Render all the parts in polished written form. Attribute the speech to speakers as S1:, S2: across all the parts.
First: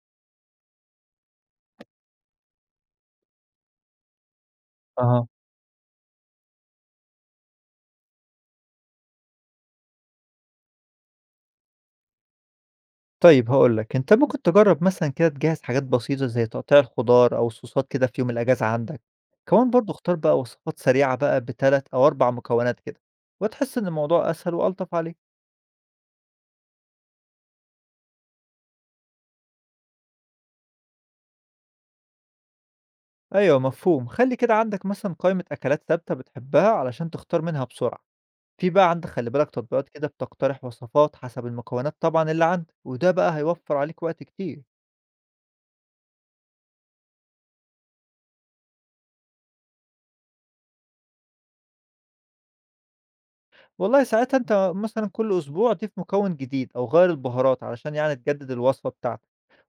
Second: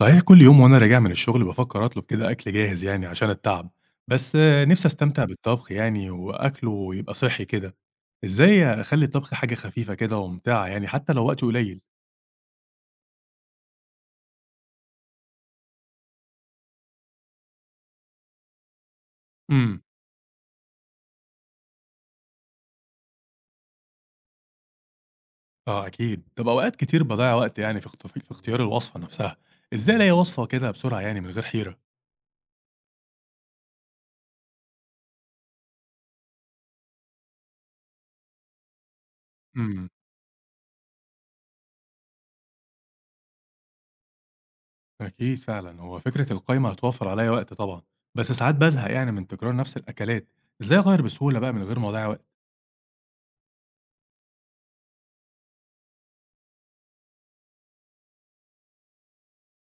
S1: صحيح كل يوم وأنا راجع من الشغل بافكر أطلب كده أكل جاهز يعني عشان التعب، بس آه، نفسي أستمتع
S2: أها،
S1: بالطبخ يعني وأكله يبقى صحّي كده. إزاي أخلّي الطبخ حاجة خفيفة كده وممتعة يعني حتى لو وقتي قليل؟
S2: طيب هاقول لك، أنت ممكن تجرّب مثلًا كده تجهّز حاجات بسيطة زي تقطيع الخضار أو الصوصات كده في يوم الأجازة عندك، كمان
S1: إمم،
S2: برضه اختار بقى وصفات سريعة بقى ب3 أو 4 مكونات كده، وهتحس إن الموضوع أسهل وألطف عليك.
S1: آه أكيد. طب أوقات كتير باضيّع وقت يعني في اختيار الوصفة نفسها. إزاي ألاقي وصفة كده بسرعة يعني من غير حيرة؟
S2: أيوه مفهوم، خلّي كده عندك مثلًا قائمة أكلات ثابتة بتحبها علشان تختار منها بسرعة، في بقى عندك خلّي بالك تطبيقات
S1: إمم،
S2: كده بتقترح وصفات حسب المكونات طبعًا اللي عندك، وده بقى هيوفّر عليك وقت كتير.
S1: أكيد فعلًا، هو فكرة القايمة هتوفّر عليّا وقت طبعًا، بس ساعات بازهق يعني من تكرار نفس الأكلات. إزاي أغيّر بسهولة بقى من غير ما أضيّع وقت؟
S2: والله ساعتها أنت مثلًا كل أسبوع ضيف مكون جديد أو غيّر البهارات علشان يعني تجدد الوصفة بتاعتك،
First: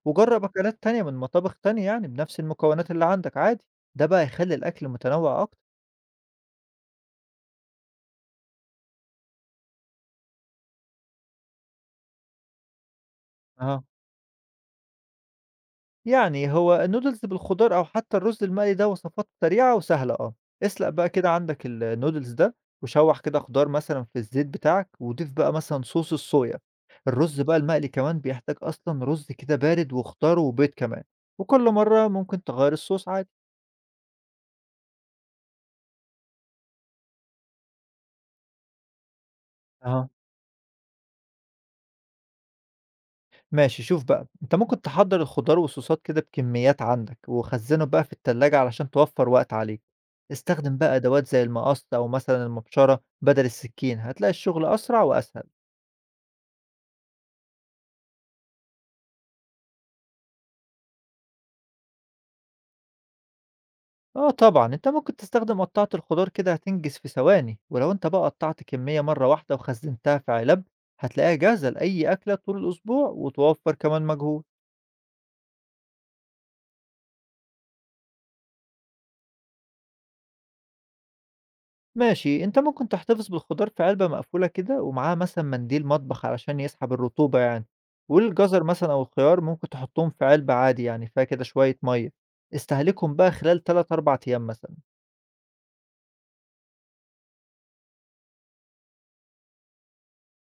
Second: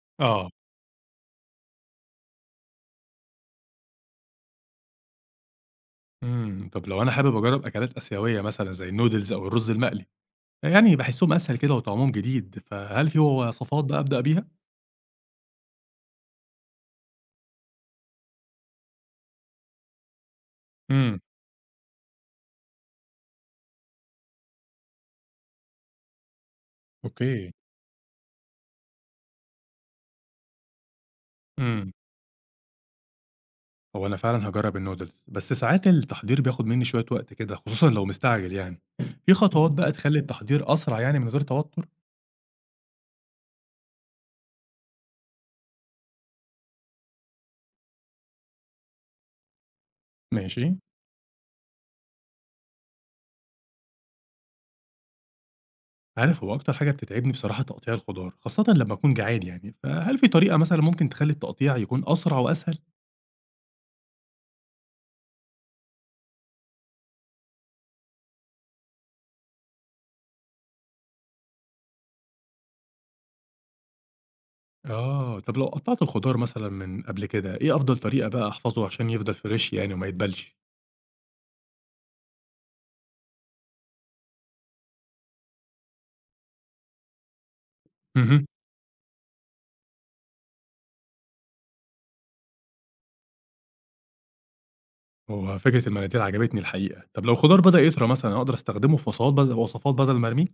S2: وجرّب
S1: آه.
S2: أكلات تانية من مطابخ تانية يعني بنفس المكونات اللي عندك عادي، ده بقى هيخلّي الأكل متنوع أكتر.
S1: طب لو أنا حابب أجرّب أكلات آسيوية مثلًا زي الnoodles أو الرز المقلي، يعني باحسّهم أسهل كده وطعمهم جديد، فهل في
S2: أها.
S1: وصفات بقى أبدأ بيها؟
S2: يعني هو النودلز بالخضار أو حتى الرز المقلي ده وصفات سريعة وسهلة آه، اسلق بقى
S1: إمم.
S2: كده عندك النودلز ده وشوّح كده خضار مثلًا في الزيت بتاعك وضيف بقى مثلًا صوص الصويا، الرز
S1: أوكي.
S2: بقى المقلي كمان بيحتاج أصلًا رز كده بارد وخضار وبيض كمان، وكل
S1: إمم،
S2: مرّة ممكن تغيّر الصوص عادي.
S1: هو أنا فعلًا هاجرّب الnoodles، بس ساعات التحضير بياخد منّي شوية وقت كده، خصوصًا لو مستعجل يعني. في خطوات بقى
S2: أها،
S1: تخلّي التحضير أسرع يعني من غير توتر؟
S2: ماشي شوف بقى أنت ممكن تحضّر الخضار والصوصات كده بكميات عندك، وخزّنه بقى في التلاجة علشان توفّر وقت عليك،
S1: ماشي.
S2: استخدم بقى أدوات زي المقص أو مثلًا المبشرة بدل السكين، هتلاقي الشغل أسرع وأسهل.
S1: عارف هو أكتر حاجة بتتعبني بصراحة تقطيع الخضار، خاصةً لمّا أكون جعان يعني، فهل في طريقة مثلًا ممكن تخلّي التقطيع يكون أسرع وأسهل؟
S2: آه طبعًا، أنت ممكن تستخدم قطّاعة الخضار كده هتنجز في ثواني، ولو أنت بقى قطّعت كمية مرّة واحدة وخزّنتها في علب، هتلاقيها جاهزة لأي أكلة طول الأسبوع وتوفّر كمان مجهود.
S1: آه. طب لو قطّعت الخضار مثلًا من قبل كده، إيه أفضل طريقة بقى أحفظه عشان يفضل فريش يعني وما يتبلش؟
S2: ماشي، أنت ممكن تحتفظ بالخضار في علبة مقفولة كده ومعاها مثلًا منديل مطبخ علشان يسحب الرطوبة يعني،
S1: اهم.
S2: والجزر مثلًا أو الخيار ممكن تحطهم في علبة عادي يعني فيها كده شوية مَيّة، استهلكهم بقى خلال 3، 4 أيام مثلًا.
S1: هو فكرة المناديل عجبتني الحقيقة. طب لو الخضار بدأ يطرى مثلًا، أقدر أستخدمه في وصفات بدل ما أرميه؟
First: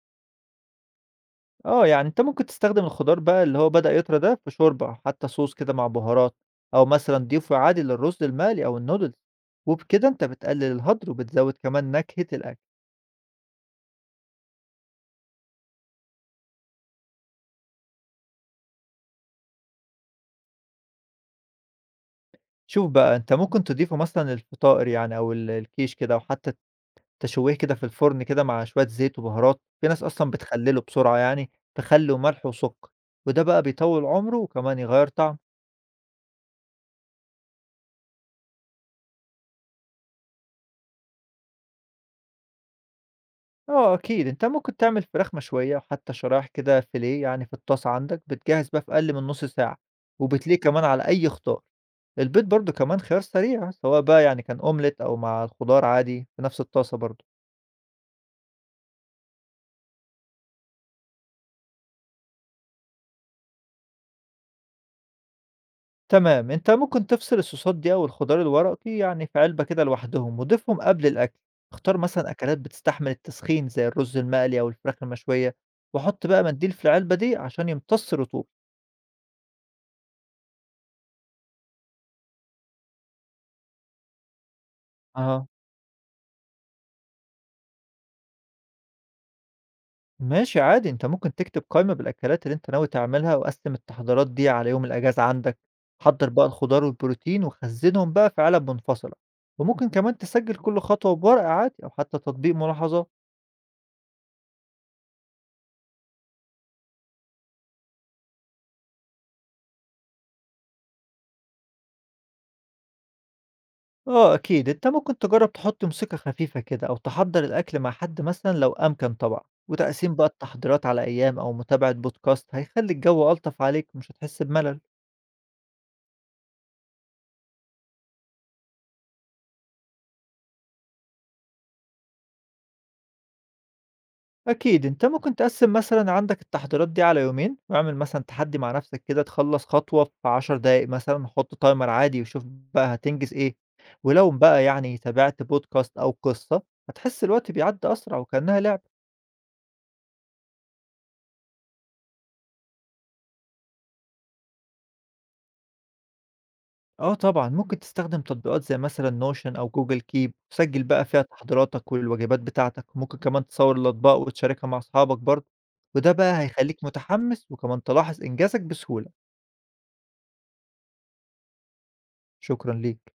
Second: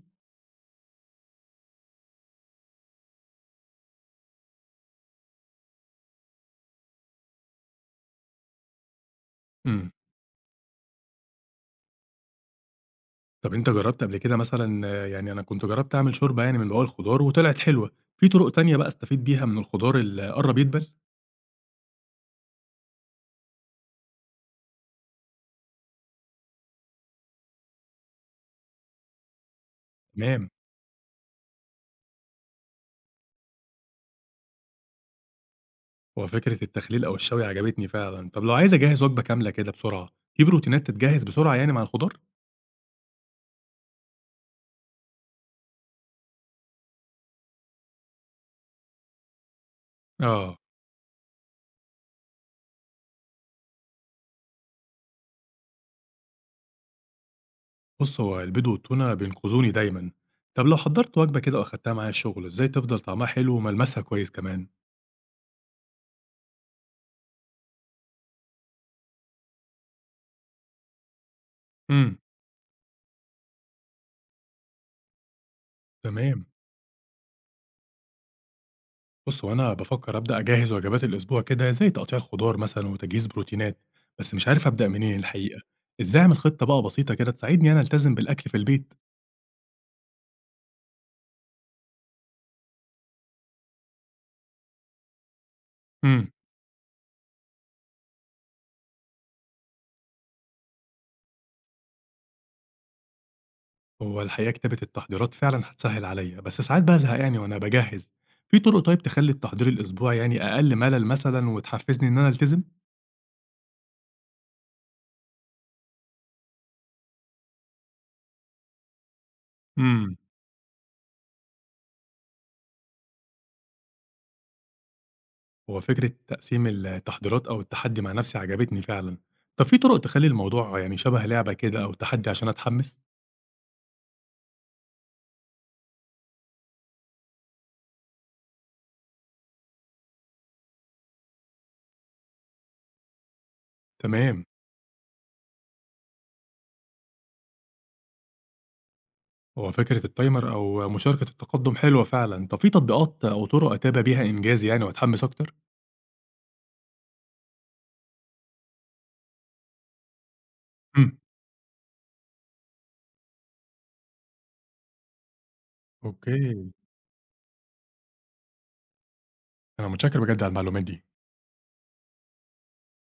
S2: آه، يعني أنت ممكن تستخدم الخضار بقى اللي هو بدأ يطرى ده في شوربة أو حتى صوص كده مع بهارات، أو مثلًا ضيفه عادي للرز المقلي أو النودلز،
S1: إمم.
S2: وبكده أنت بتقلل الهدر وبتزود كمان نكهة الأكل.
S1: طب أنت جرّبت قبل كده مثلًا آه، يعني أنا كنت جرّبت أعمل شوربة يعني من بواقي الخضار وطلعت حلوة. في طرق تانية بقى أستفيد بيها من الخضار اللي قرّب يدبل؟
S2: شوف بقى أنت ممكن تضيفه مثلًا للفطائر يعني أو ال الكيش كده أو حتى تشويه كده في الفرن كده مع شوية زيت وبهارات، في ناس أصلًا
S1: تمام.
S2: بتخلّله بسرعة يعني بخل وملح وسُكّر، وده بقى بيطوّل عمره وكمان يغيّر طعمه.
S1: هو فكرة التخليل أو الشوي عجبتني فعلًا. طب لو عايز أجهّز وجبة كاملة كده بسرعة، في بروتينات تتجهّز بسرعة يعني مع الخضار؟
S2: آه أكيد، أنت ممكن تعمل فراخ مشوية وحتى شرايح كده فيليه يعني في الطاسة عندك، بتجهّز بقى في أقل من نُص ساعة،
S1: آه.
S2: وبتليه كمان على أي خضار. البيض برضه كمان خيار سريع، سواء بقى يعني كان أومليت أو مع الخضار عادي في نفس الطاسة برضه.
S1: بص هو البيض والتونة بينقذوني دايما. طب لو حضرت وجبة كده وأخدتها معايا الشغل، إزاي تفضل طعمها حلو وملمسها كويس كمان؟
S2: تمام أنت ممكن تفصل الصوصات دي أو الخضار الورقي يعني في علبة كده لوحدهم وضيفهم قبل الأكل، اختار
S1: امم.
S2: مثلا أكلات بتستحمل التسخين زي الرز المقلي أو الفراخ المشوية، وحط بقى
S1: تمام.
S2: منديل في العلبة دي عشان يمتص الرطوبة.
S1: بص هو أنا بفكر أبدأ أجهز وجبات الأسبوع كده زي تقطيع الخضار مثلا وتجهيز بروتينات، بس مش عارف أبدأ منين
S2: اه
S1: الحقيقة. إزاي أعمل خطة بقى بسيطة كده تساعدني أنا ألتزم بالأكل في البيت؟
S2: ماشي عادي، أنت ممكن تكتب قائمة بالأكلات اللي أنت ناوي تعملها وقسم التحضيرات دي على يوم الأجازة عندك، حضر
S1: امم.
S2: بقى الخضار والبروتين وخزنهم بقى في علب منفصلة، وممكن كمان تسجل كل خطوة بورقة عادي أو حتى تطبيق ملاحظات.
S1: هو الحقيقة كتابة التحضيرات فعلا هتسهل عليا، بس ساعات بزهق يعني وأنا بجهز. في طرق طيب تخلي التحضير الأسبوع يعني أقل ملل مثلا وتحفزني إن أنا ألتزم؟
S2: آه أكيد، أنت ممكن تجرّب تحُط موسيقى خفيفة كده أو تحضّر الأكل مع حد مثلًا لو أمكن طبعًا، وتقسيم بقى التحضيرات على أيام أو متابعة بودكاست هيخلّي الجو ألطف عليك ومش هتحس بملل.
S1: هو فكرة تقسيم التحضيرات أو التحدّي مع نَفْسي عجبتني فعلًا. طَب في طُرق تخلّي الموضوع يعني شَبه لعبة كده أو تحدّي عشان أتحمّس؟
S2: أكيد، أنت ممكن تقسّم مثلًا عندك التحضيرات دي على يومين، واعمل مثلًا تحدّي مع نَفْسك كده تخلّص خطوة في 10 دقايق مثلًا، حُط تايمر عادي وشوف بقى هتنجز إيه، ولو
S1: تمام.
S2: بقى يعني تابعت بودكاست أو قِصّة هتحس الوقت بيعدّي أسرع وكإنّها لعبة.
S1: هو فكرة الtimer أو مشاركة التقدُّم حلوة فعلًا. طَب في تطبيقات أو طُرق أتابع بيها إنجازي يعني وأتحمّس أكتر؟
S2: آه طبعًا، ممكن تستخدم تطبيقات زي مثلًا notion أو google keep وتسجل بقى
S1: إمم.
S2: فيها تحضيراتك والوجبات بتاعتك، ممكن كمان تصور الأطباق وتشاركها مع أصحابك برضه، وده بقى
S1: أوكي.
S2: هيخليك متحمس وكمان تلاحظ إنجازك بسهولة.
S1: أنا متشكّر بجد على المعلومات دي.
S2: شكرًا ليك.